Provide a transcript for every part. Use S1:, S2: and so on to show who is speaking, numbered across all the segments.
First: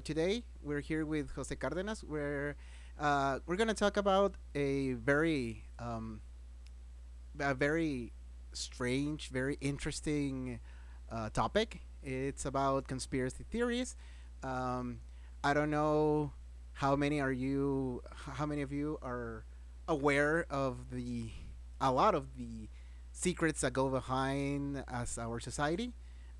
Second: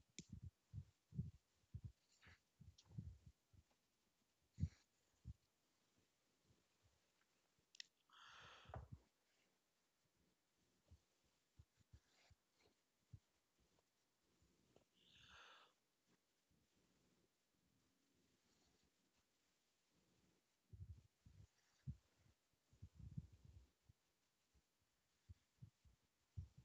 S1: Today, we're here with Jose Cardenas. We're going to talk about a very strange, very interesting topic. It's about conspiracy theories. Um, I don't know how many of you are aware of a lot of the secrets that go behind as our society.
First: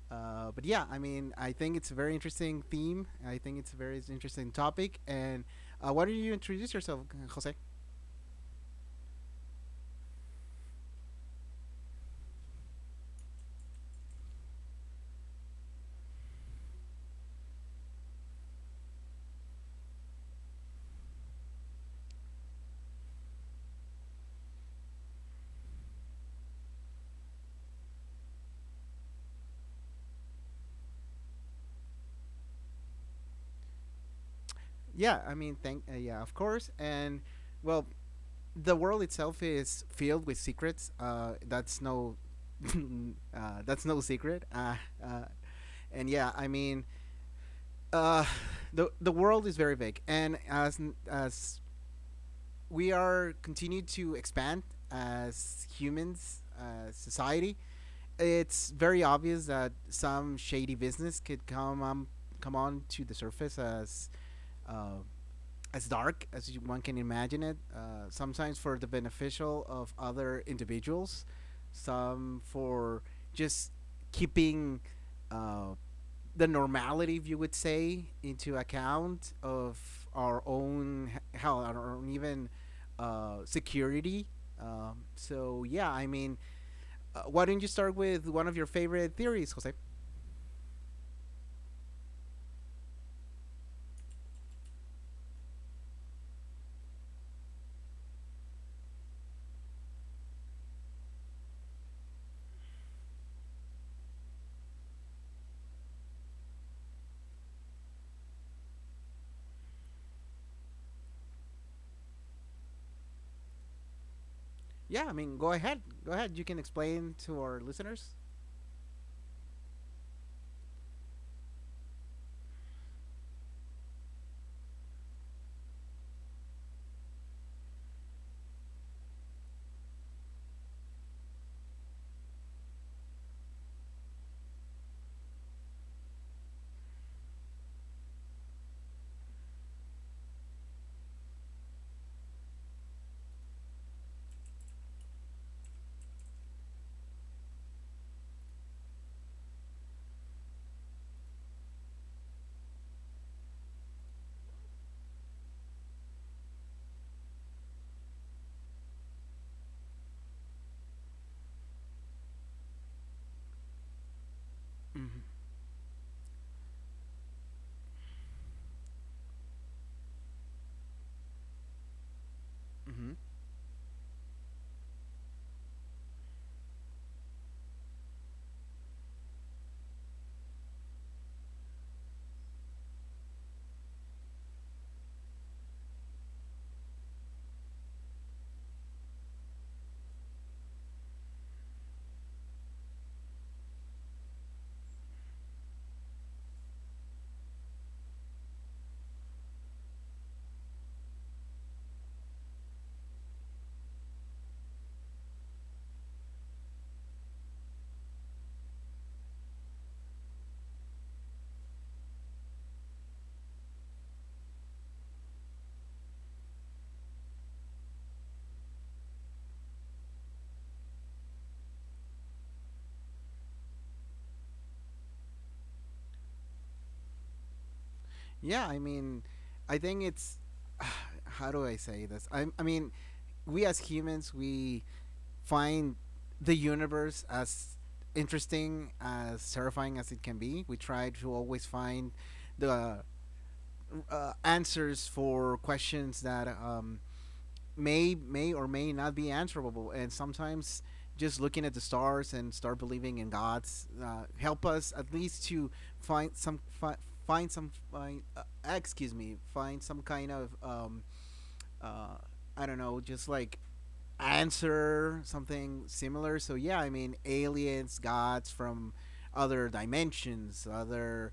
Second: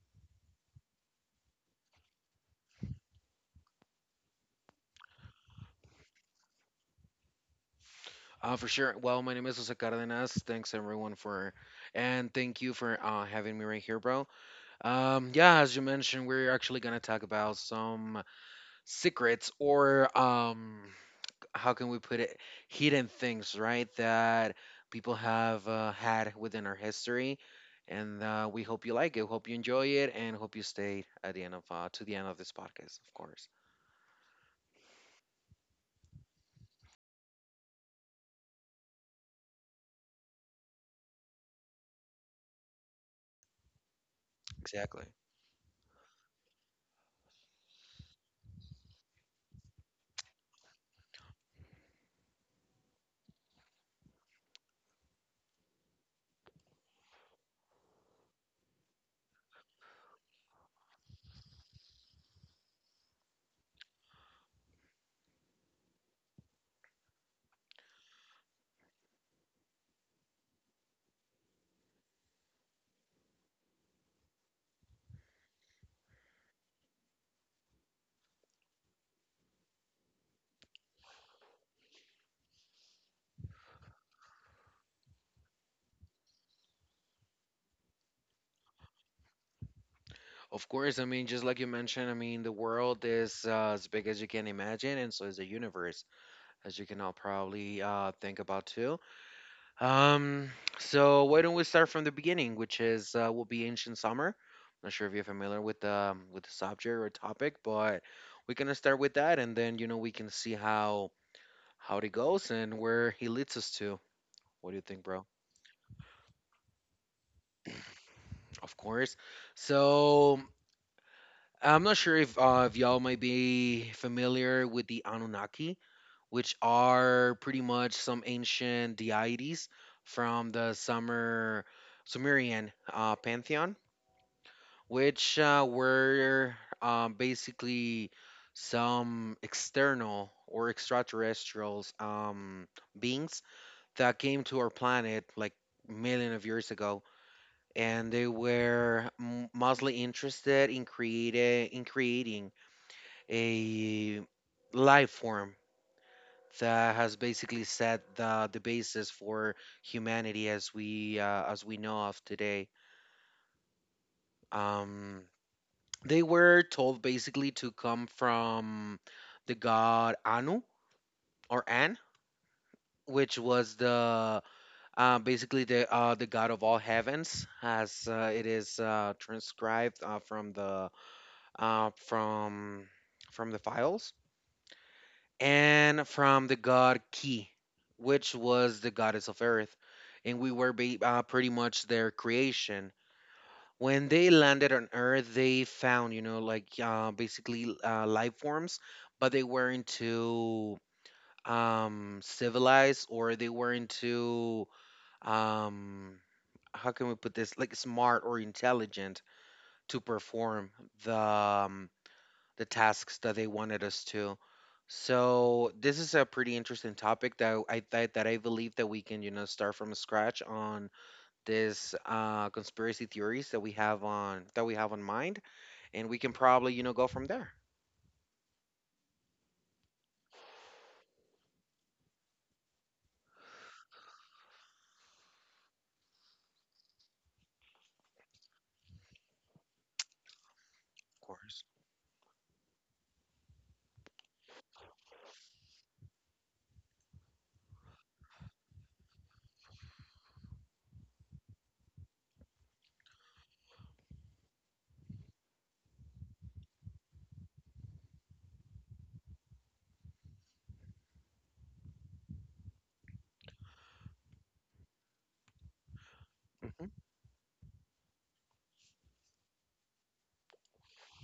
S1: But yeah, I mean, I think it's a very interesting theme. I think it's a very interesting topic. And why don't you introduce yourself, Jose?
S2: For sure. Well, my name is Jose Cardenas. Thanks everyone for, and thank you for having me right here, bro. Yeah, as you mentioned, we're actually gonna talk about some secrets or how can we put it, hidden things, right? That people have had within our history, and we hope you like it, hope you enjoy it, and hope you stay at the end of to the end of this podcast, of course.
S1: Yeah, I mean, thank yeah, of course, and well, the world itself is filled with secrets. That's no, that's no secret.
S2: Exactly.
S1: Uh, and yeah, I mean, uh, the world is very big, and as we are continued to expand as humans, as society. It's very obvious that some shady business could come on to the surface uh, as dark as one can imagine it. Sometimes for the beneficial of other individuals, some for just keeping uh, the normality, if you would say, into account of our own hell, our own even security. So yeah, I mean, why don't you start with one of your favorite theories, Jose?
S2: Of course, I mean, just like you mentioned, I mean, the world is as big as you can imagine, and so is the universe, as you can all probably think about too. Um, so why don't we start from the beginning, which is will be ancient summer. Not sure if you're familiar with the subject or topic, but we're gonna start with that, and then you know we can see how it goes and where he leads us to. What do you
S1: Yeah, I
S2: think, bro?
S1: mean, go ahead, go ahead. You can explain to our listeners.
S2: Of course. So I'm not sure if y'all might be familiar with the Anunnaki, which are pretty much some ancient deities from the Sumerian pantheon, which were basically some external or extraterrestrials beings that came to our planet like million of years ago. And they were mostly interested in creating a life form that has basically set the basis for humanity as we know of today.
S1: Mm-hmm.
S2: Um, they were told basically to come from the god Anu or An,
S1: Mm-hmm.
S2: which was the basically the god of all heavens, as it is transcribed from uh, from the files. And from the god Ki, which was the goddess of Earth, and we were pretty much their creation. When they landed on Earth, they found, like basically life forms, but they weren't too civilized, or they weren't too, um, how can we put this, like smart or intelligent to perform the um, the tasks that they wanted us to. So this is a pretty interesting topic that I believe that we can start from scratch on this conspiracy theories that we have on mind, and we can probably go from there.
S1: Yeah, I mean, I think it's how do I say this? I mean, we as humans we find the universe as interesting as terrifying as it can be. We try
S2: Of
S1: to always
S2: course.
S1: find the answers for questions that may or may not be answerable, and sometimes just looking at the stars and start believing in gods help us at least to find some fi- find some find, excuse me find some kind of uh, I don't know, just like answer something similar. So yeah, I
S2: hmm
S1: mean, aliens, gods from other dimensions, other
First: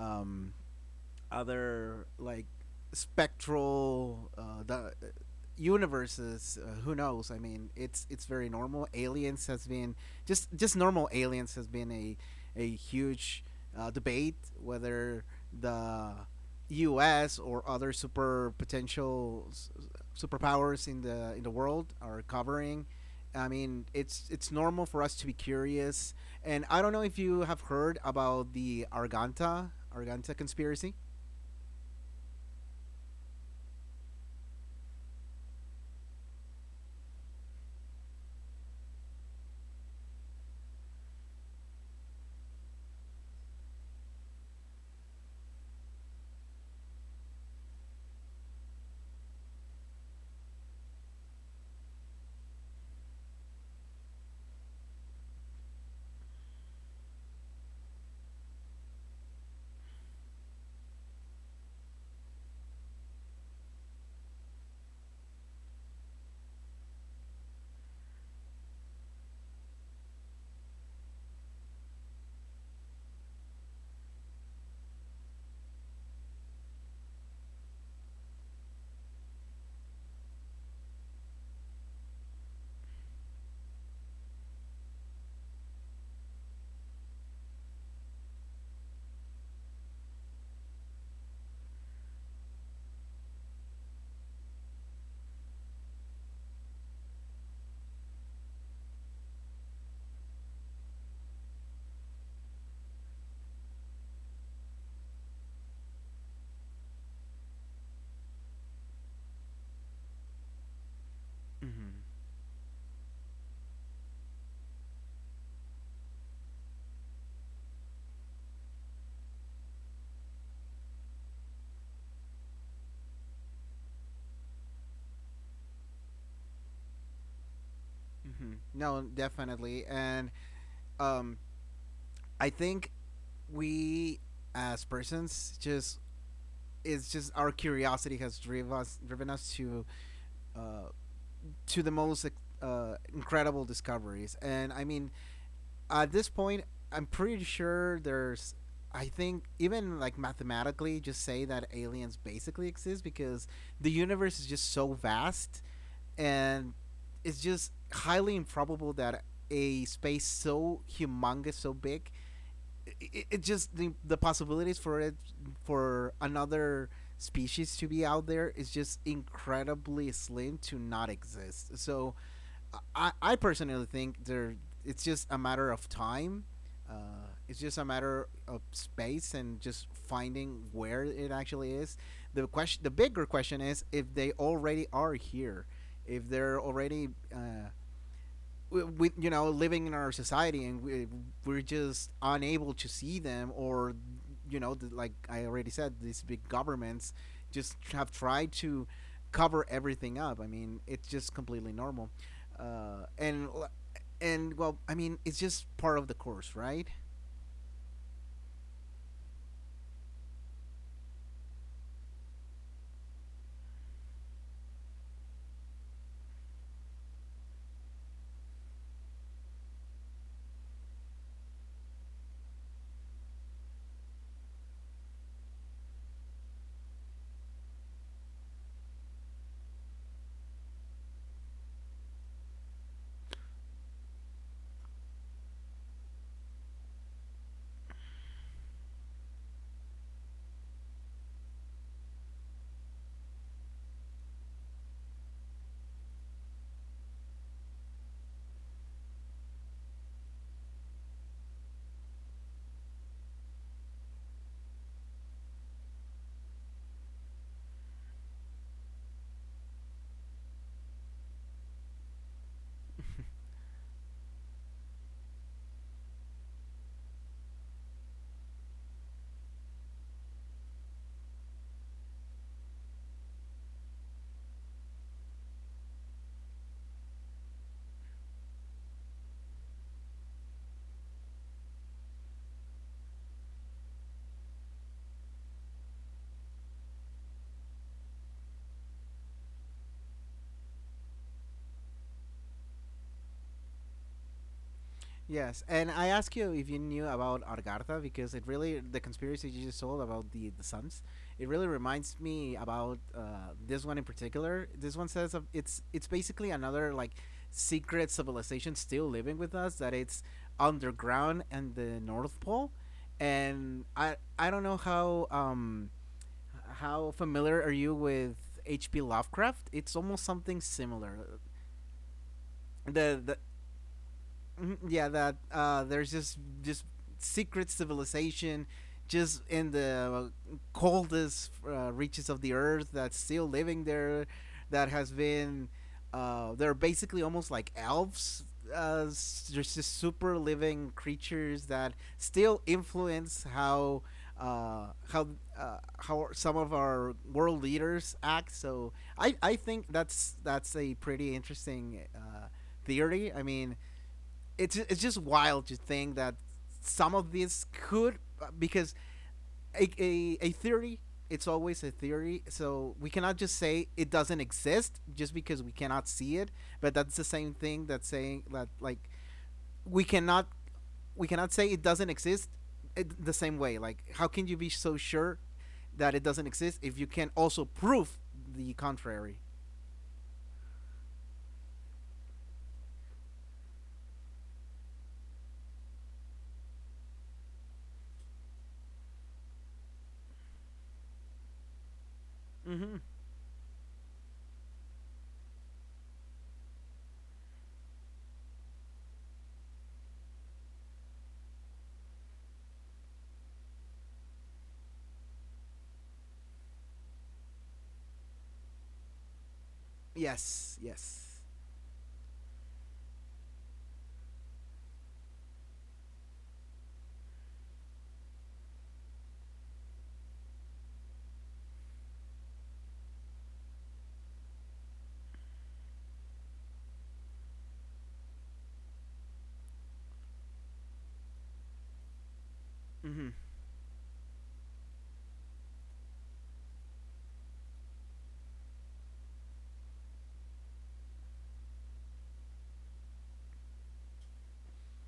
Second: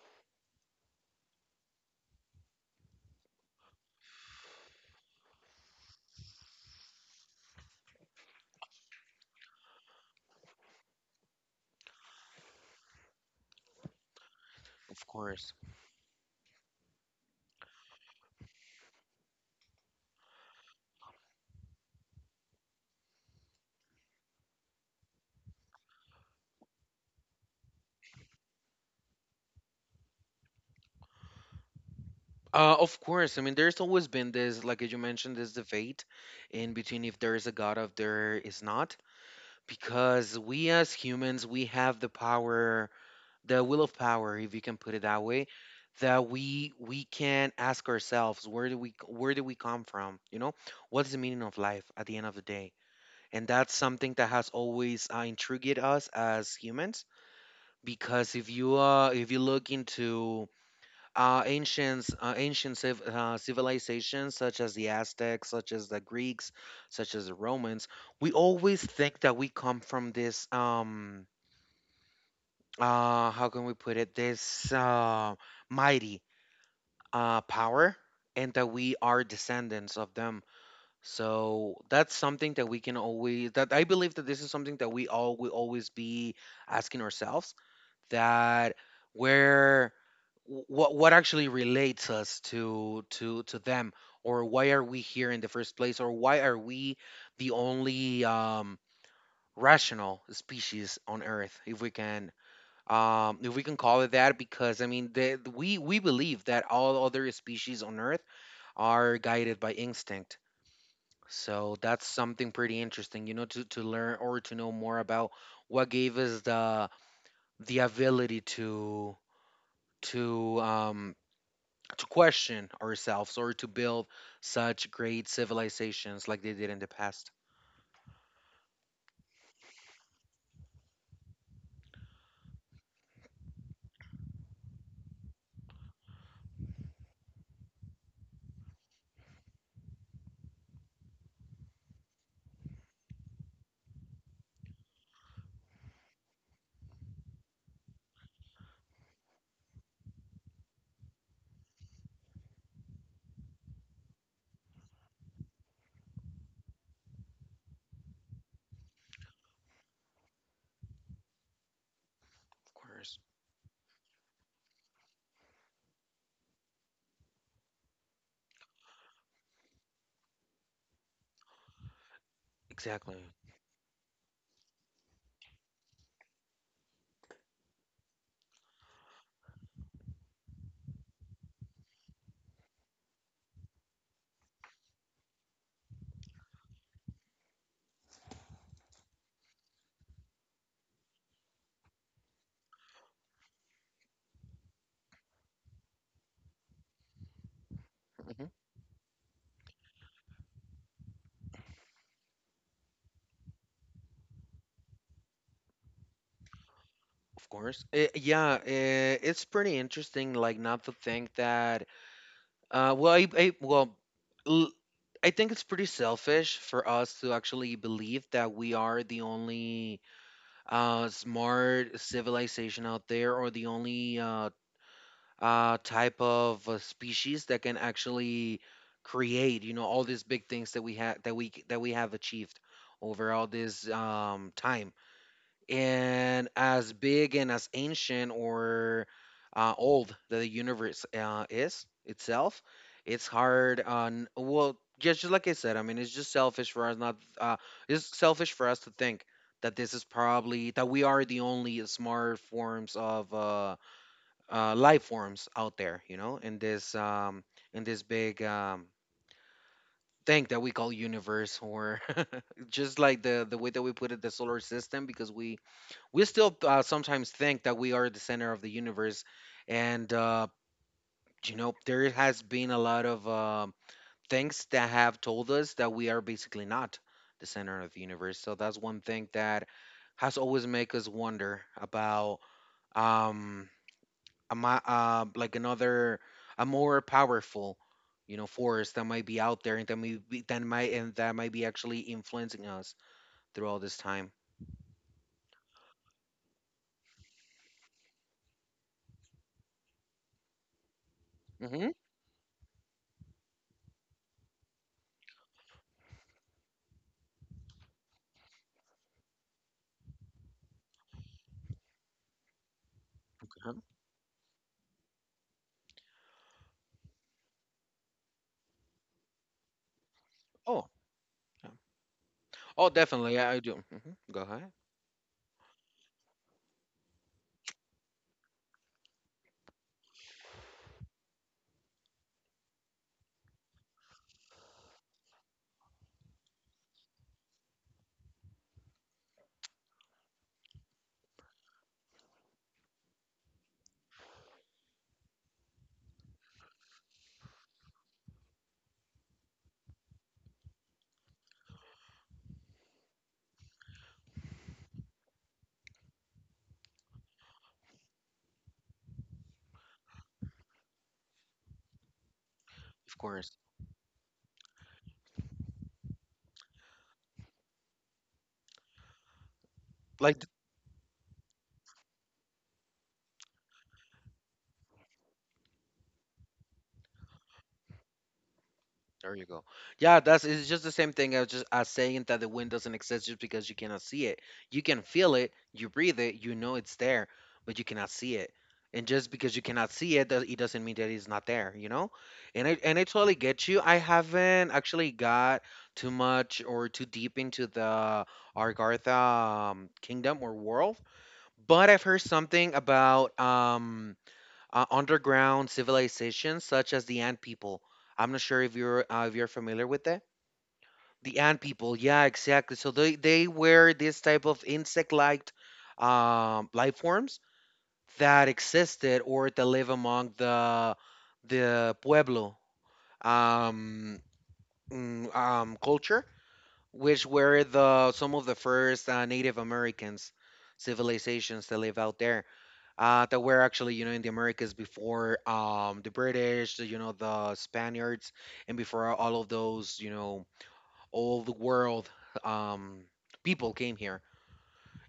S1: um, other like spectral the universes, who knows? I mean, it's very normal. Aliens has been just normal aliens has been a huge debate
S2: of
S1: whether
S2: course.
S1: the US or other superpowers in the world are covering. I mean, it's normal for us to be curious. And I don't know if you have heard about the arganta conspiracy.
S2: Of course. I mean, there's always been this, like as you mentioned, this debate in between if there is a God, if there is not, because we as humans we have the power, the will of power, if you can put it that way, that we can ask ourselves, where do we come from, what's the meaning of life at the end of the day? And that's something that has always intrigued us as humans, because if you look into ancient civilizations such as the Aztecs, such as the Greeks, such as the Romans, we always think that we come from this, how can we put it, this mighty power, and that we are descendants of them. So that's something that we can always that I believe that this is something that we all will always be asking ourselves, that, where what actually relates us to them, or why are we here in the first place, or why are we the only rational species on Earth, if we can, call it that, because I mean, we believe that all other species on Earth are guided by instinct. So
S1: Mm-hmm.
S2: that's something pretty interesting, to learn or to know more about what gave us the ability to um to question ourselves or to build such great civilizations like they did in the past.
S1: Mm-hmm. No, definitely. And um, I think we as persons just it's just our curiosity has driven us uh, to the most incredible discoveries. And I mean, at this point, I'm pretty sure there's, I think, even like mathematically just say that aliens basically exist because the universe is just so vast, and it's just highly improbable that a space so humongous, so big,
S2: Of course.
S1: the possibilities for it, for another species to be out there is just incredibly slim to not exist. So I,
S2: Exactly.
S1: I personally think there it's just a matter of time. Uh, it's just a matter of space and just finding where it actually is. The bigger question is if they already are here, if they're already uh, we you know, living in our society, and we're just unable to see them. Or you know, the, like I already said, these big governments just have
S2: Mhm.
S1: tried to cover everything up. I mean, it's just completely normal. uh, and and well, I mean, it's just part of the course, right?
S2: Of course. Yeah, it's pretty interesting, like, not to think that. Well, l- I think it's pretty selfish for us to actually believe that we are the only smart civilization out there, or the only type of species that can actually create, you know, all these big things that we have, that we have achieved over all this time. And as big and as ancient or old that the universe is itself, it's hard. On well, just like I said, I mean, it's just selfish for us not. It's selfish for us to think that this is probably that we are the only smart forms of life forms out there. You know, in this, in this big, thing that we call universe, or just like the way that we put it, the solar system, because we still sometimes think that we are the center of the universe, and there has been a lot of things that have told us that we are basically not the center of the universe. So that's one thing that has always make us wonder about, um a, like another, a more powerful, force that might be out there, and that may be, that might and that might be actually influencing us through all this time.
S1: Yes, and I asked you if you knew about Argartha because it really, the conspiracy you just told about the suns, it really
S2: hmm
S1: reminds me about this one in particular. This one says of- It's basically another like secret civilization still living with us, that it's underground and the North Pole. And I don't know how familiar are you with H.P. Lovecraft? It's almost something
S2: oh,
S1: similar.
S2: yeah. Oh,
S1: The, the
S2: definitely. Yeah, I do. Go ahead.
S1: mhm, yeah, that there's just secret civilization just in the coldest reaches of the earth that's still living there, that has been they're basically almost like elves, just super living creatures that still influence uh, how how some of our world leaders act. So I think that's a pretty interesting theory. I mean, it's just wild to think that some of this could because a theory, it's always a theory, so we
S2: Of
S1: cannot
S2: course.
S1: just say it doesn't exist just because we cannot see it. But that's the same thing that saying that like we
S2: Like,
S1: cannot
S2: th-
S1: we cannot say it doesn't exist. The same way, like how can you be so sure that it doesn't exist if you can also prove the
S2: there
S1: contrary?
S2: you go. Yeah, that's it's just the same thing as just as saying that the wind doesn't exist just because you cannot see it. You can feel it, you breathe it, you know it's there, but you cannot see it. And just because you cannot see it, it doesn't mean that it's not there, you know? And I
S1: Mm-hmm.
S2: and I totally get you. I haven't actually got too much or too deep into the Argartha kingdom or world, but I've heard something about underground civilizations such as the Ant people. I'm not sure if you're familiar with that.
S1: Yes,
S2: The
S1: yes.
S2: Ant people, yeah, exactly. So they were this type of insect-like life forms that existed or that live among the Pueblo um, culture, which were the some of the first Native Americans civilizations that live out there,
S1: Mm-hmm.
S2: that were actually, you know, in the Americas before the British, you know, the Spaniards, and before all of those, you know, all the world um, people came here.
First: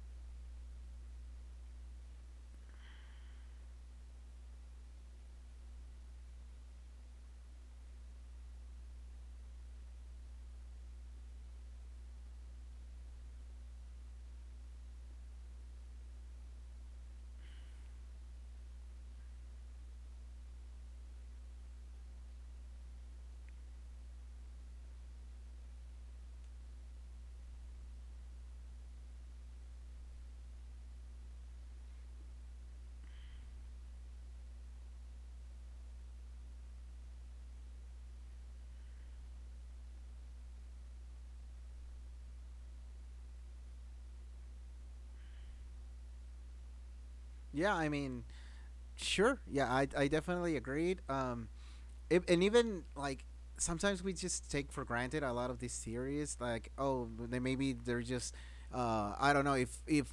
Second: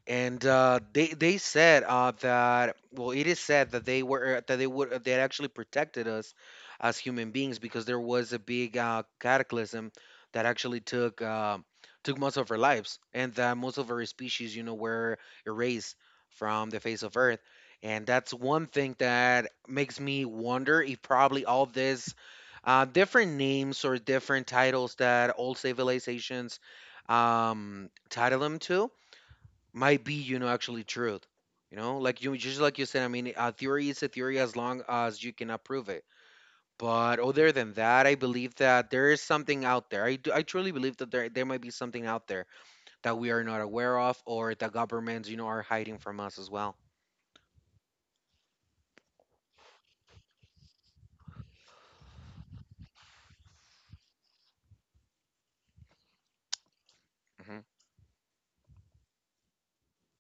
S2: And they said, that, well, it is said that they were that they would they had actually protected us as human beings, because there was a big cataclysm that actually took most of our lives, and that most of our species, you know, were erased from the face of Earth. And that's one thing that makes me wonder if probably all this different names or different titles that old civilizations title them to might be, you know, actually truth. You know, like you just like you said, I mean, a theory is a theory as long as you cannot prove it. But other than that, I believe that there is something out there. I truly believe that there might be something out there that we are not aware of, or the governments, you know, are hiding from us as well.
S1: Yeah, I mean, sure. Yeah, I definitely agreed. If, and even like sometimes we just take for granted a lot of these theories. Like, oh, they
S2: hmm
S1: maybe they're just, I don't know if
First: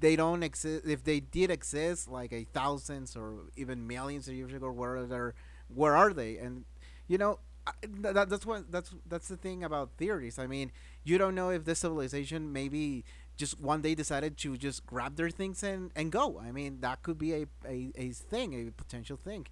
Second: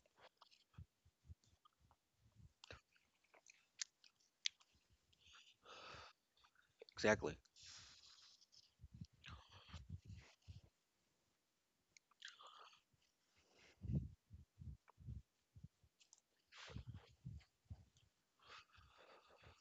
S1: they don't exist. If they did exist, like a thousands or even millions of years ago, where are they? Where are they? And you
S2: exactly.
S1: know, that's what, that's the thing about theories. I mean, you don't know if this civilization maybe just one day decided to just grab their things and go. I mean, that could be a thing, a potential thing.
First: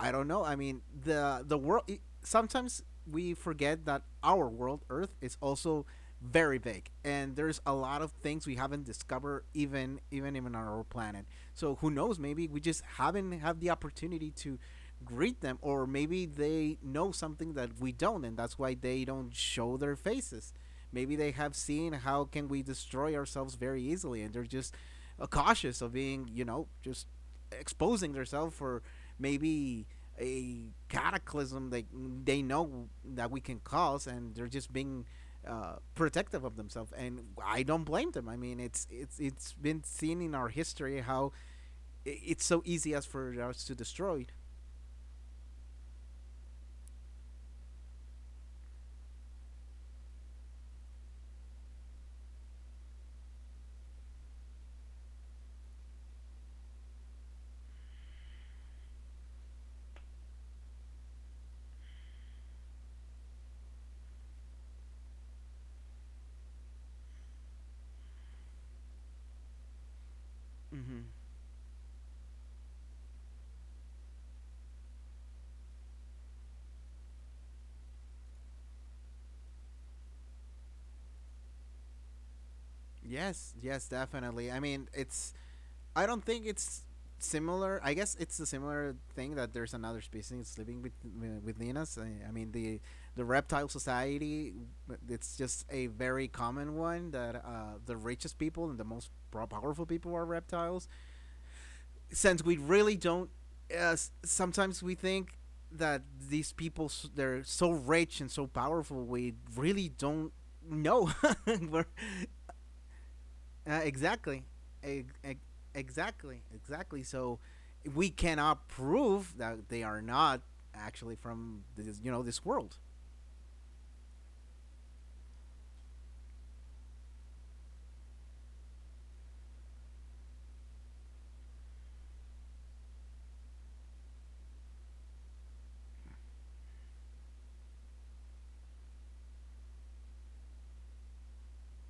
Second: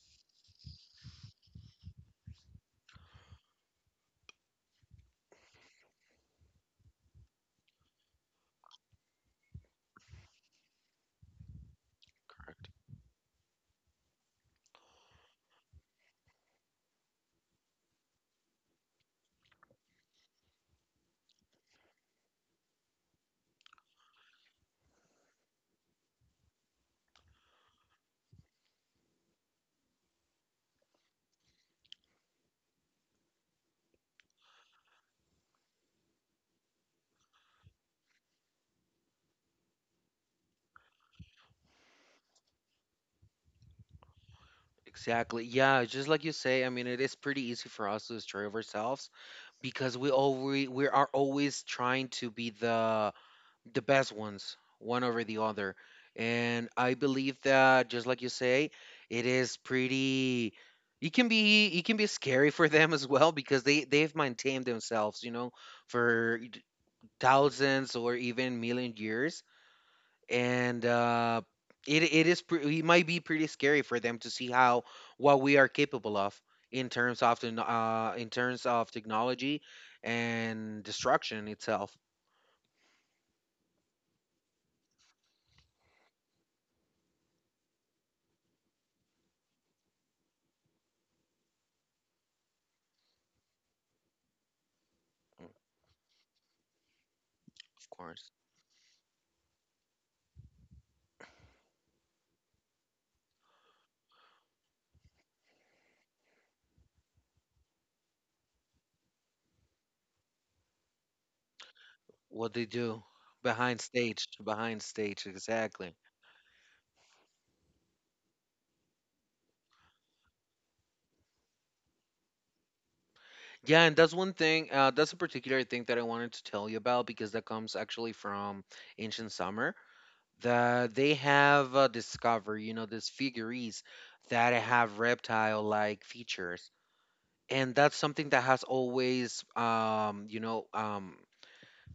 S1: I don't know. I mean, the world, sometimes we forget that our world earth is also very big, and there's a lot of things we haven't discovered even on our planet. So who knows? Maybe we
S2: Correct.
S1: just haven't had the opportunity to greet them. Or maybe they know something that we don't, and that's why they don't show their faces. Maybe they have seen how can we destroy ourselves very easily, and they're just cautious of being, you know, just exposing themselves for maybe a cataclysm they know that we can cause, and they're just being protective of themselves. And I don't blame them. I mean, it's it's been seen in our history how it's so easy as for us to destroy.
S2: Exactly. Yeah, just like you say, I mean, it is pretty easy for us to destroy ourselves, because we are always trying to be the best ones, one over the other. And I believe that, just like you say, it is pretty. It can be scary for them as well, because they've maintained themselves, you know, for thousands or even million years, and
S1: Hmm.
S2: it it it might be pretty scary for them to see how, what we are capable of, in terms of technology and destruction itself.
S1: Yes, yes, definitely. I mean, it's, I don't think it's similar. I guess it's a similar thing that there's another species living with within us. I mean, the reptile society. It's just a very common one, that
S2: Of
S1: the
S2: course.
S1: richest people and the most powerful people are reptiles. Since we really don't. Sometimes we think that these people they're so rich and so powerful. We really don't know. We're
S2: What they do
S1: exactly.
S2: behind
S1: E- e-
S2: stage, exactly.
S1: exactly. Exactly. So we cannot prove that they are not actually from this, you know, this world.
S2: Yeah, and that's one thing. That's a particular thing that I wanted to tell you about, because that comes actually from Ancient Summer. That they have discovered, you know, these figurines that have reptile-like features, and that's something that has always,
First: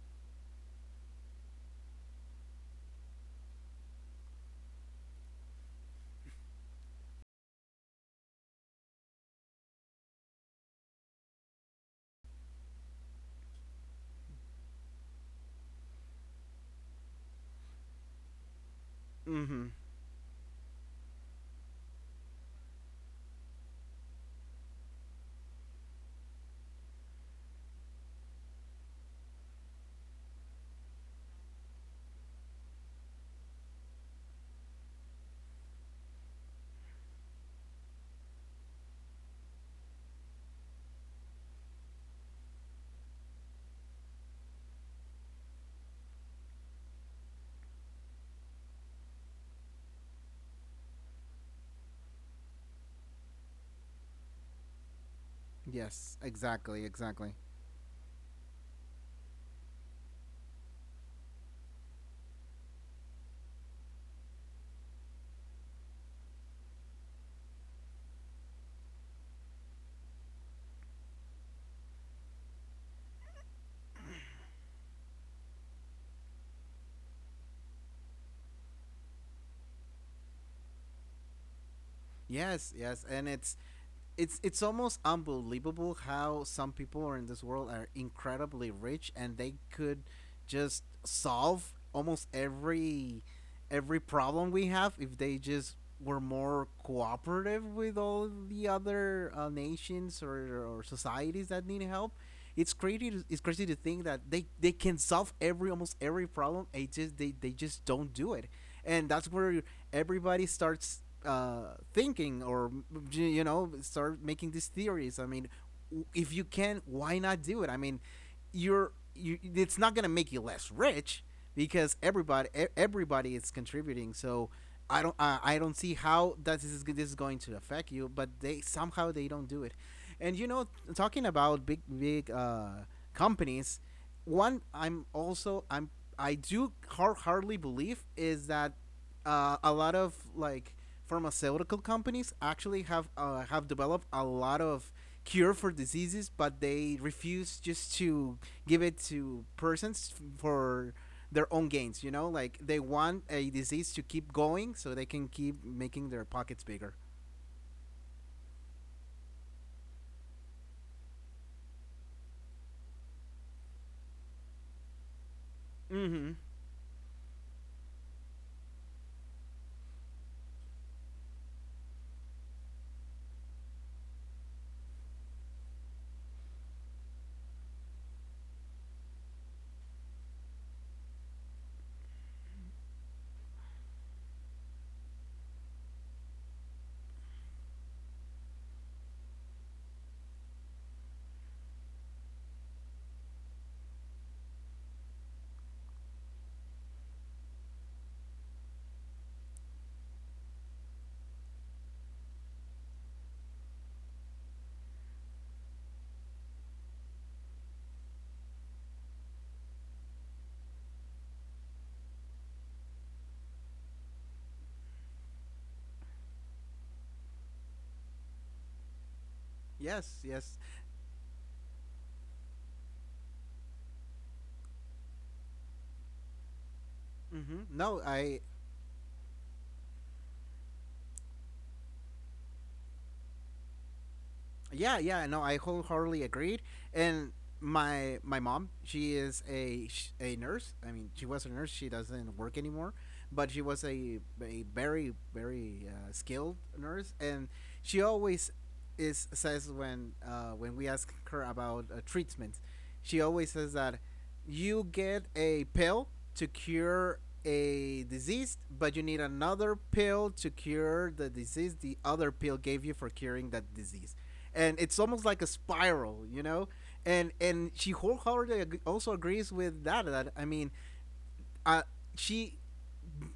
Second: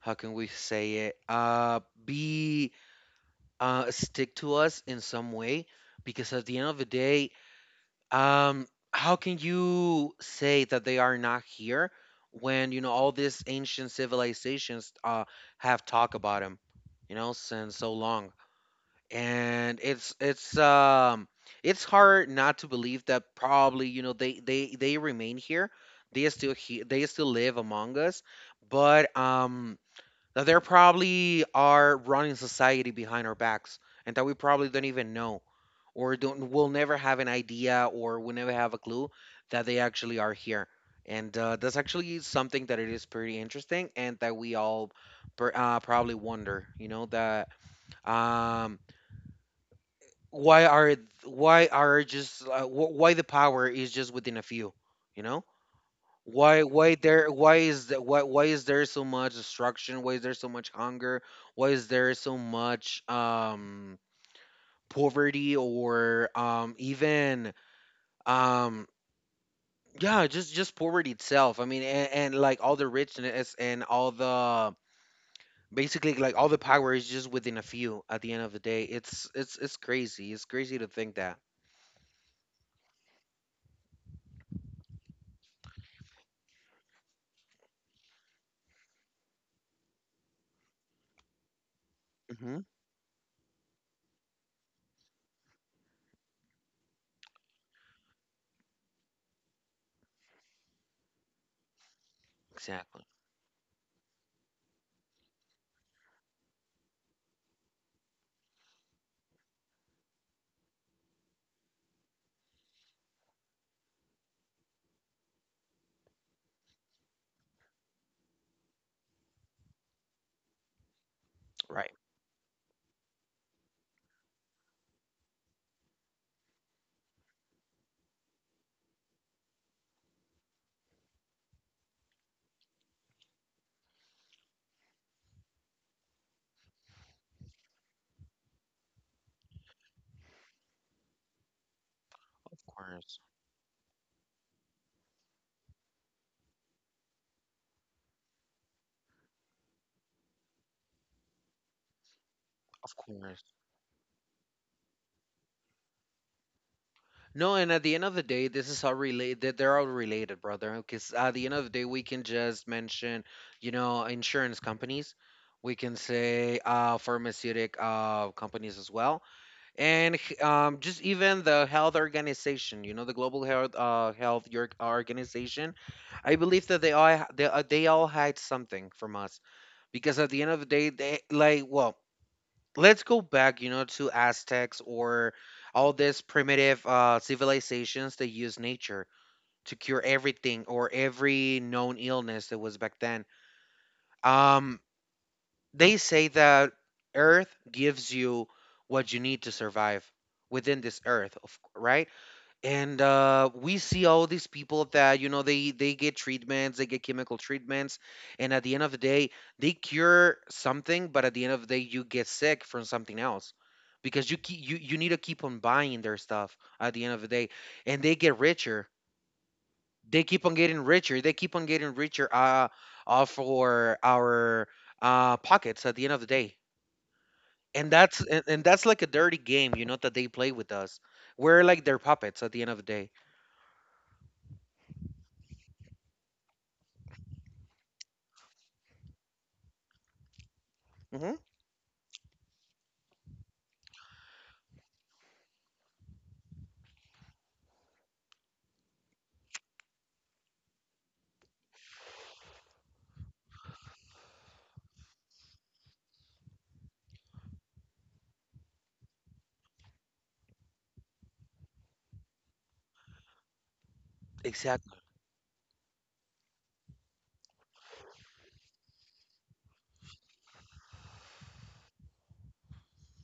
S2: how can we say it? Be Stick to us in some way, because at the end of the day. Um, how can you say that they are not here when, you know, all these ancient civilizations have talked about them, you know, since so long.
S1: Mhm.
S2: And it's hard not to believe that probably, you know, they remain here. They are still here. They still live among us. But that they probably are running society behind our backs, and that we probably don't even know, or don't, will never have an idea, or will never have a clue that they actually are here. And that's actually something that it is pretty interesting, and that we all probably wonder, you know, that um, why are why are just why the power is just within a few, you know
S1: Yes,
S2: why
S1: exactly,
S2: why there
S1: exactly.
S2: why is that why why is there so much destruction? Why is there so much hunger? Why is there so much poverty, or even um yeah, just poverty itself. I mean, and like all the richness and all the, basically, like all the power is just within a few at the end of the day. It's crazy. It's crazy to think that.
S1: Yes, yes, and it's, it's almost unbelievable how some people are in this world are incredibly rich, and they could just solve almost
S2: Mhm.
S1: every problem we have if they just were more cooperative with all the other nations, or societies that need help. It's crazy.
S2: Exactly.
S1: It's crazy to think that they can solve every, almost every problem. It just they just don't do it, and that's where everybody starts thinking, or you know, start making these theories. I mean, if you can, why not do it? I mean, you're you it's not going to make you less rich because
S2: Right.
S1: everybody is contributing. So I don't see how that this is going to affect you, but they somehow they don't do it. And you know, talking about big companies, one I'm also I'm I do hard, hardly believe is that a lot of like pharmaceutical companies
S2: Of
S1: actually
S2: course.
S1: have developed a lot of cure for diseases, but they refuse just to give it to persons for their own gains. You know, like they
S2: Of
S1: want a
S2: course.
S1: disease to keep going so they can keep making their pockets bigger.
S2: No, and at the end of the day, this is how related, they're all related, brother. Because at the end of the day, we can just mention, you know, insurance companies. We can
S1: Mm-hmm.
S2: say pharmaceutic companies as well, and just even the health organization. You know, the Global Health Organization. I believe that they all hide something from us, because at the end of the day, they like, well, let's go back, you know, to Aztecs or all these primitive civilizations that use nature to cure everything or every known illness that was back then. Um, they say that Earth gives you what you need to survive within this Earth, right? And we see all these people that, you know, they get treatments, they get chemical treatments, and at the end of the day they cure something, but at the end of the day you get sick from something else, because you need to keep on buying their stuff at the end of the day, and they get richer.
S1: Yes,
S2: They keep
S1: yes.
S2: on getting richer, they keep on getting richer, for our pockets at the end of the day.
S1: Mm-hmm.
S2: and
S1: No,
S2: that's
S1: I.
S2: and, and that's like a dirty game, you know, that they play with us. We're like their puppets at the end of the day.
S1: Yeah, yeah, no, I wholeheartedly agreed. And my mom, she is a nurse. I mean, she
S2: Hmm.
S1: was a nurse. She doesn't work anymore, but she was a very skilled nurse, and she always is says when we ask her about treatments, she always says that you get a pill to cure a disease, but you need another pill to cure the disease the other pill gave you for curing that disease. And it's
S2: Exactly.
S1: almost like a spiral, you know? And she wholeheartedly also agrees with that. I mean, uh, she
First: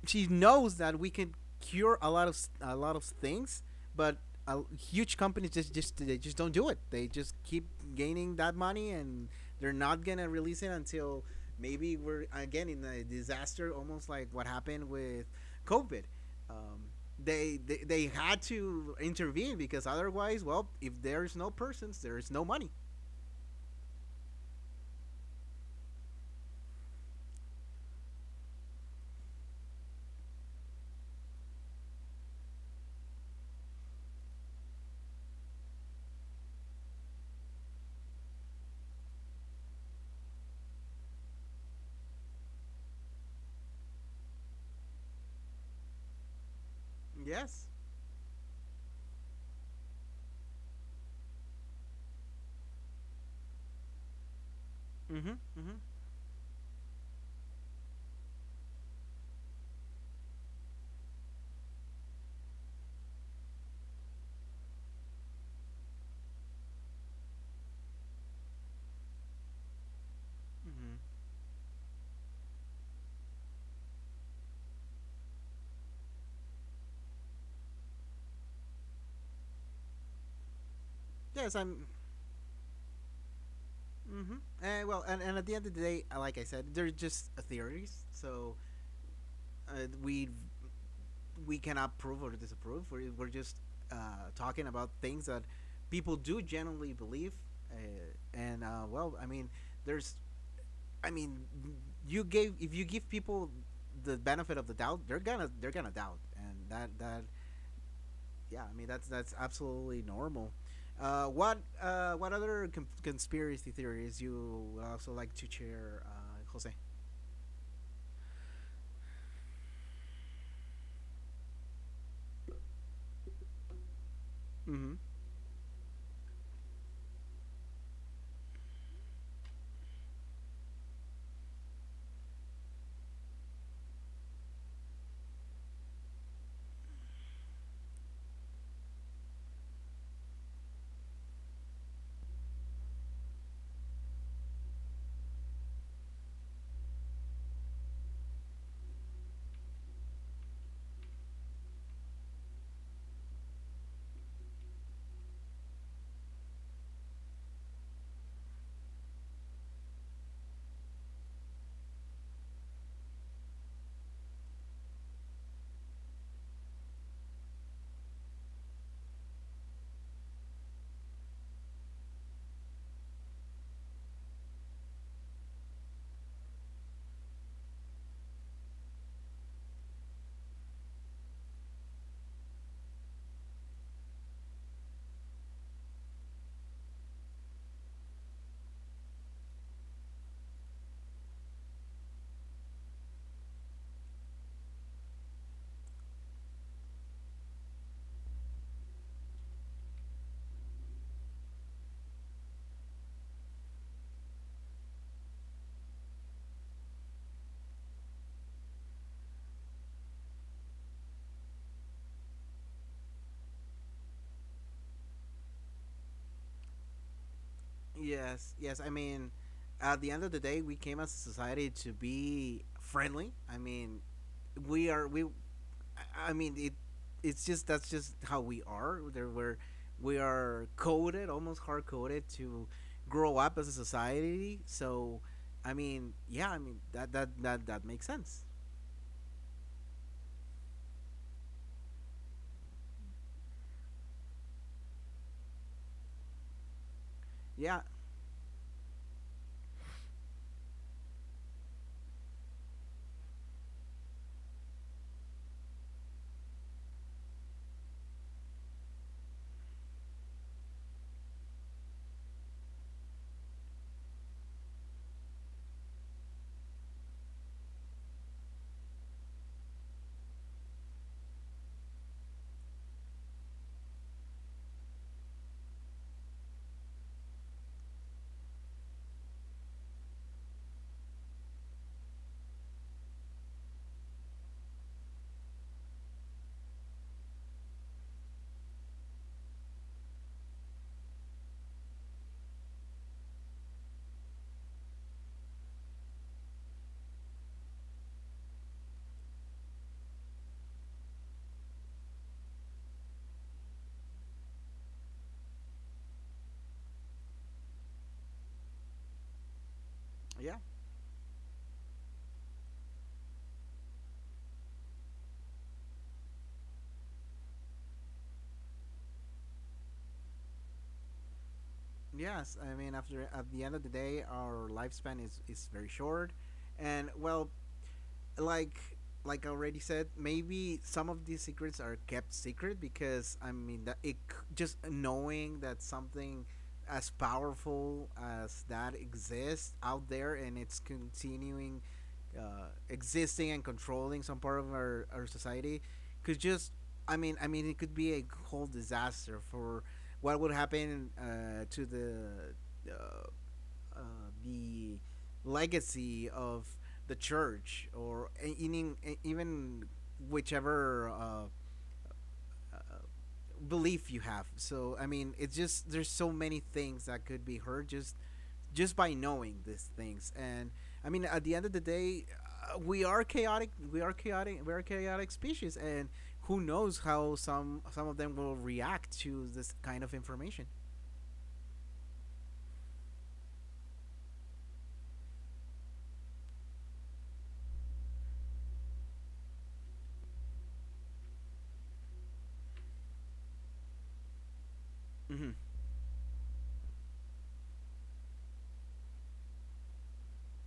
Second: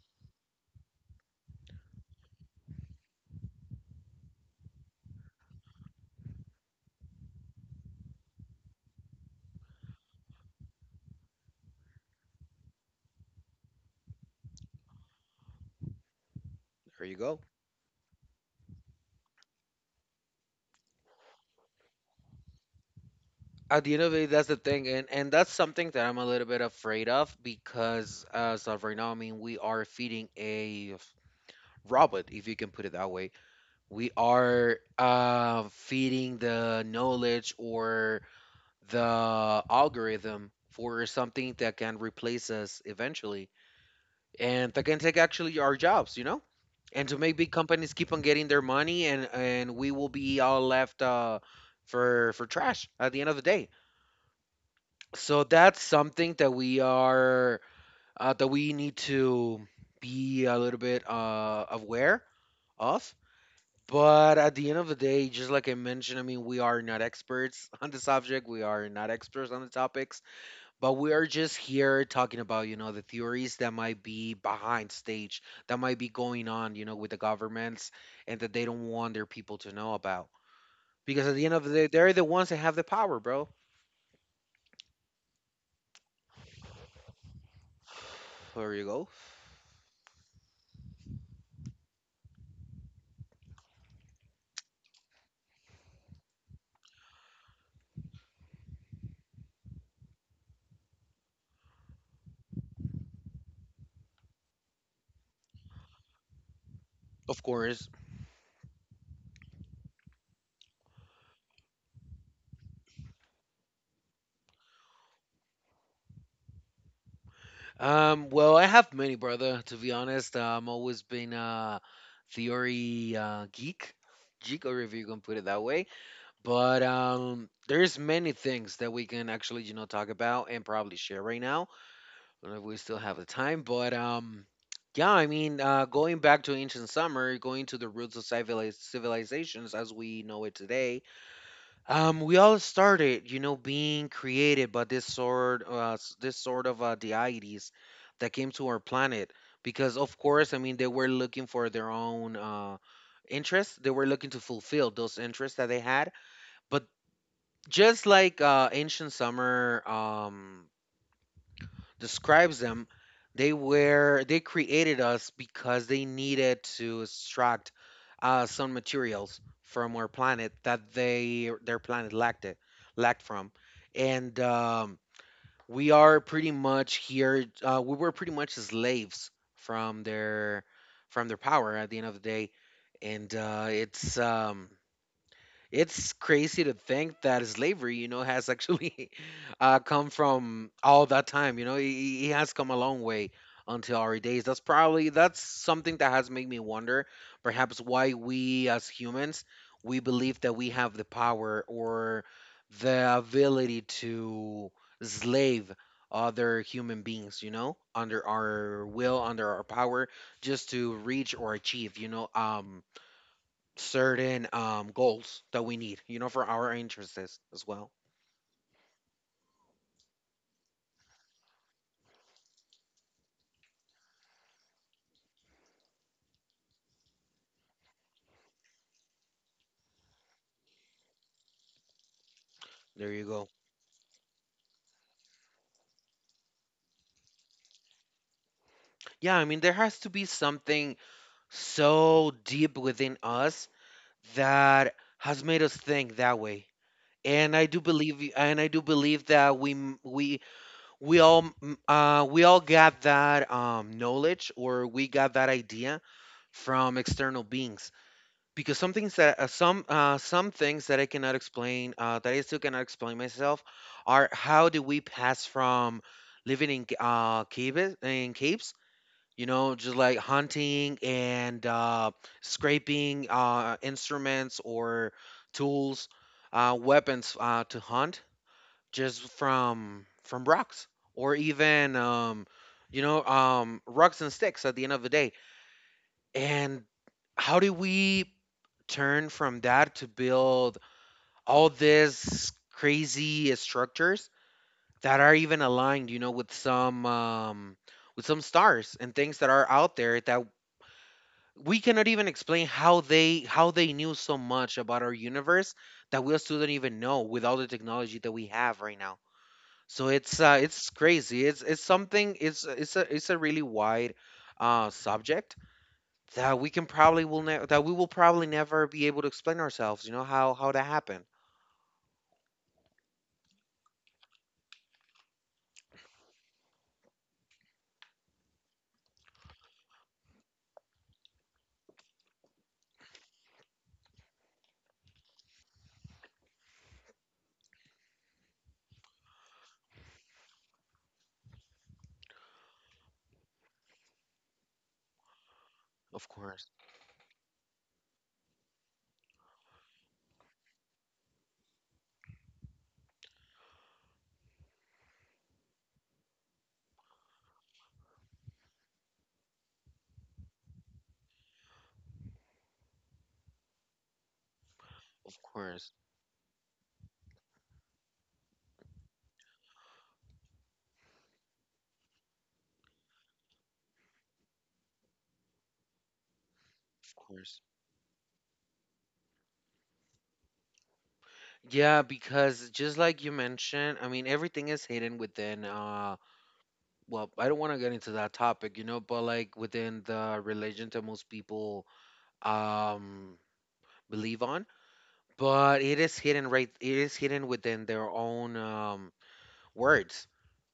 S1: she knows that we can cure a lot of things, but huge companies just they just don't do it. They just keep gaining that money, and they're not gonna release it until maybe we're again in a disaster, almost like what happened with COVID. Um,
S2: Here you go.
S1: they had to intervene because otherwise, well, if there's no persons, there is no money.
S2: At the end of the day, that's the thing, and that's something that I'm a little bit afraid of, because as of right now, I mean, we are feeding a robot, if you can put it that way. We are feeding the knowledge or the algorithm for something that can replace us eventually, and that can take actually our jobs, you know. And to make big
S1: Yes.
S2: companies keep on getting their money, and we will be all left, for trash at the end of the day.
S1: Mm-hmm.
S2: So that's
S1: Mm-hmm.
S2: something that we are, that we need to be a little bit aware of. But at the end of the day, just like I mentioned, I mean, we are not experts on the subject. We are not experts on the topics, but
S1: Mm-hmm.
S2: we are just here talking about, you know, the theories that might be behind stage, that might be going on, you know, with the governments, and that they don't want their people to know about. Because at the end
S1: Yes,
S2: of the day,
S1: I'm.
S2: they're the ones that have the power, bro.
S1: Mm-hmm. And well, and at the end of the day, like I said, they're just theories. So
S2: There you go.
S1: uh, we we cannot prove or disapprove. We're just uh, talking about things that people do generally believe. Uh, and well, I mean, there's, I mean, you gave if you give people the benefit of the doubt, they're gonna doubt, and that that
S2: Of course.
S1: yeah, I mean that's absolutely normal. What other conspiracy theories you would also like to share, Jose?
S2: Well, I have many, brother. To be honest, I'm always been a theory geek, or, if
S1: Mm-hmm.
S2: you can put it that way. But there's many things that we can actually, you know, talk about and probably share right now. I don't know if we still have the time, but yeah, I mean, going back to ancient summer, going to the roots of civilizations as we know it today. Um, we all started, you know, being created by this sort of deities that came to our planet. Because, of course, I mean, they were looking for their own interests. They were looking to fulfill those interests that they had. But, just like ancient summer, describes them, they created us because they needed to extract some materials from our planet that they their planet lacked from, and we are pretty much here. We were pretty much slaves from their power at the end of the day, and it's crazy to think that slavery, you know, has actually come from all that time. You know, it has come a long way until our days. That's something that has made me wonder, perhaps, why we as humans, we believe that we have the power or the ability to slave other human beings, you know, under our will, under our power, just to reach or achieve, you know, certain goals that we need, you know, for our interests as well.
S1: Yes, yes. I mean, at the end of the day, we came as a society to be friendly. I mean, we are we. I mean, it. It's just that's just how we are. There we're we are coded, almost hard coded, to
S2: There you
S1: grow
S2: go.
S1: up as a society. So, I mean, yeah, I mean that makes sense.
S2: Yeah, I mean, there has to be something so deep within us that has made us think that way.
S1: Yeah,
S2: And I do believe that we all got that knowledge, or we got that idea from external beings, because some things that I cannot explain that I still cannot explain myself are, how do we pass from living in caves, you know, just like hunting, and scraping instruments or tools, weapons, to hunt, just from rocks, or even you know, rocks and sticks at the end of the day? And how do we turn from that to build all this crazy structures that are even aligned, you know, with some stars and things that are out there, that we cannot even explain how they knew so much about our universe, that we still don't even know with all the technology that we have right now. So
S1: yeah,
S2: it's crazy. It's something. It's a really wide subject, that we can probably will ne- that we will probably never be able to explain ourselves. You know, how that happened.
S1: yes. I mean, after at the end of the day, our lifespan is very short, and well, like like I already said, maybe some of these secrets are kept secret because I mean that just knowing that something as powerful as that exists out there and it's continuing existing and controlling some part of our society
S2: Of
S1: could
S2: course,
S1: just I mean it could be a whole disaster for what would happen to uh, uh, the legacy of the church or even even whichever uh, belief you have. So I
S2: of
S1: mean, it's
S2: course,
S1: just there's so many things that could be heard just by knowing these things. And I mean, at the end of the day, we are chaotic. We are chaotic. We're a chaotic species, and who knows
S2: of
S1: how
S2: course.
S1: some of them will react to this kind of information.
S2: Yeah, because, just like you mentioned, I mean, everything is hidden within, well, I don't want to get into that topic, you know, but, like, within the religion that most people um believe on,
S1: Mm-hmm.
S2: but it is hidden, right, it is hidden within their own words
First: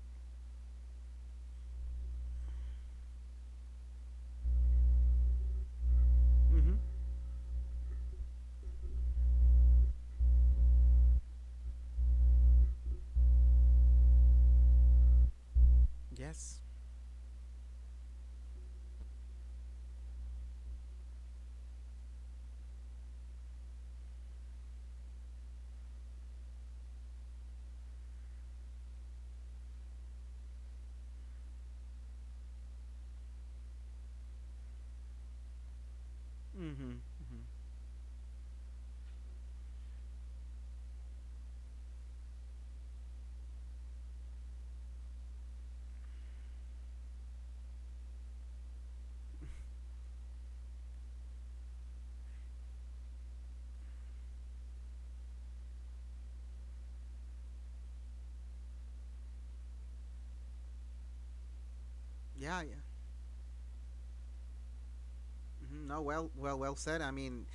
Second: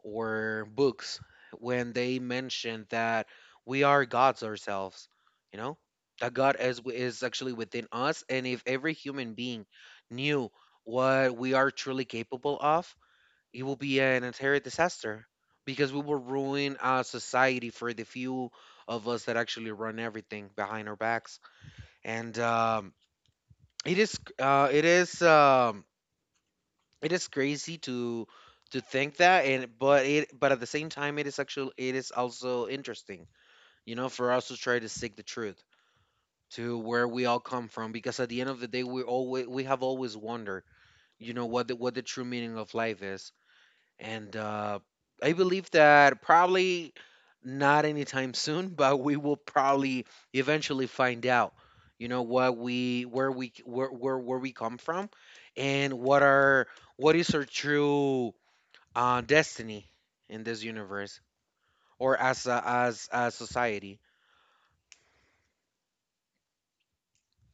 S2: or books, when they mention that we are gods ourselves, you know, that god
S1: Mm-hmm.
S2: is actually within us. And if every human being knew what we are truly capable of, it will be an entire disaster, because we will
S1: Yes.
S2: ruin our society for the few of us that actually run everything behind our backs. And it is uh it is um it is crazy to think that. And but it but at the same time, it is also interesting, you know, for us to try to seek the truth, to
S1: Mm-hmm.
S2: where we all
S1: Mm-hmm.
S2: come from, because at the end of the day we have always wondered, you know, what the true meaning of life is. And I believe that probably, not anytime soon, but we will probably eventually find out, you know, what we where we come from, and what is our true destiny in this universe, or
S1: Yeah, yeah.
S2: as a society.
S1: Mhm. No, well said. I mean,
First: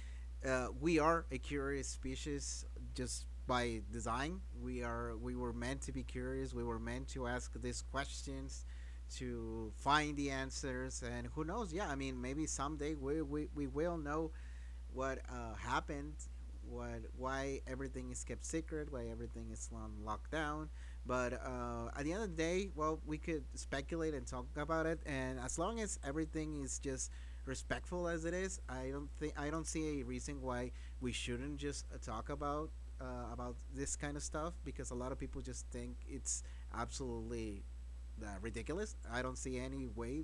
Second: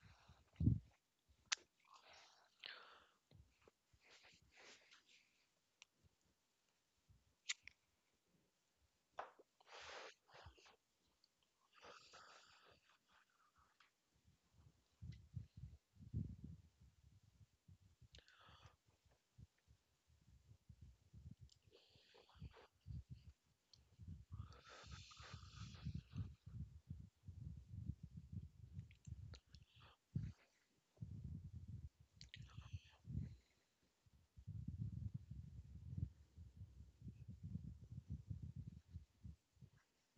S1: we are a curious species just by design. We are. We were meant to be curious. We were meant to ask these questions, to find the answers, and who knows? Yeah, I mean, maybe someday we will know what happened, what why everything is kept secret, why everything is on lockdown. But at the end of the day, well, we could speculate and talk about it, and as long as everything is just respectful as it is, I don't see a reason why we shouldn't just talk about this kind of stuff because a lot of people just think it's absolutely ridiculous. I don't see any way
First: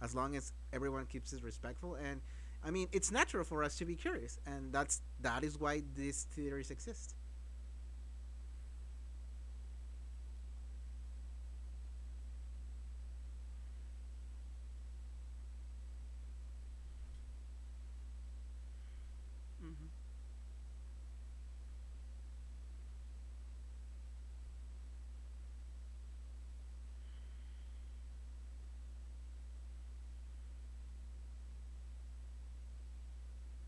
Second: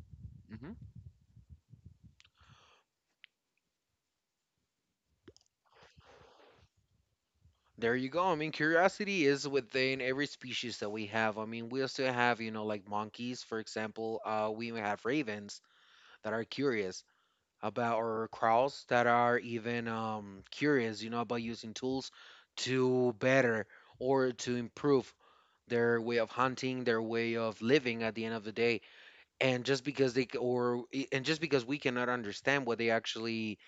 S1: as long as
S2: Hmm.
S1: everyone keeps it respectful. And I mean, it's natural for us to be curious, and that is why these theories exist.
S2: There you go. I mean, curiosity is within every species that we have. I mean, we still have, you know, like monkeys, for example. We may have ravens that are curious about, or crows that are even curious, you know, about using tools to better or to improve their way of hunting, their way of living at the end of the day. And just because they, c- or, and just because we cannot understand what they actually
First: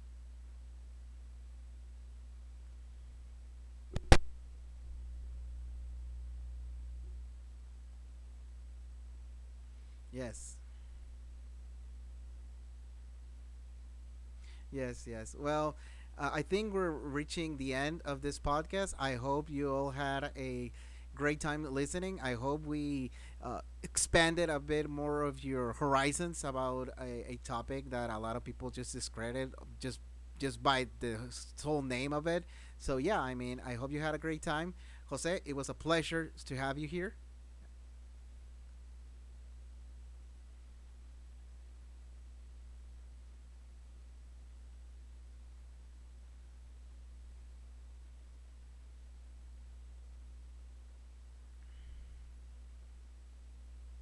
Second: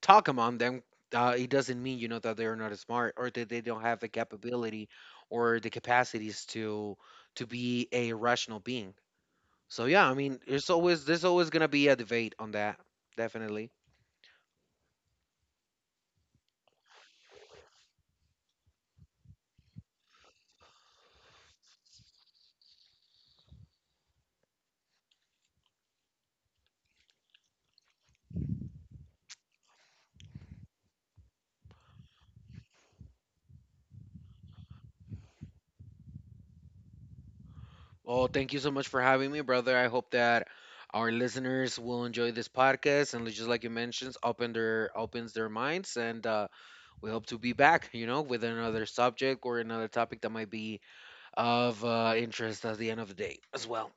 S2: talk among them, it doesn't mean, you know, that they're not smart or that they don't have the capability or the capacities to be a rational being. So yeah, I mean,
S1: Yes,
S2: there's always gonna be a debate on that, definitely.
S1: Yes. Well, I think we're reaching the end of this podcast. I hope you all had a great time listening. I hope we expanded a bit more of your horizons about a topic that a lot of people just discredit just just by whole name of it. So yeah, I mean, I hope you had a great time, Jose. It was a pleasure to have you here.
S2: Well, thank you so much for having me, brother. I hope that our listeners will enjoy this podcast, and, just like you mentioned, opens their minds, and we hope to be back, you know, with another subject or another topic that might be of interest at the end of the day as well.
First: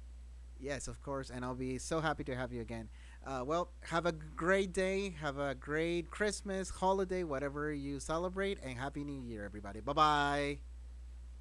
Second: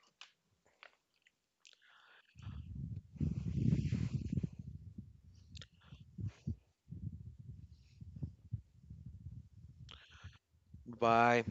S1: Yes, of course, and I'll be so happy to have you again. Well, have a great day. Have a great Christmas, holiday, whatever you celebrate, and Happy New Year, everybody. Bye bye.
S2: Bye.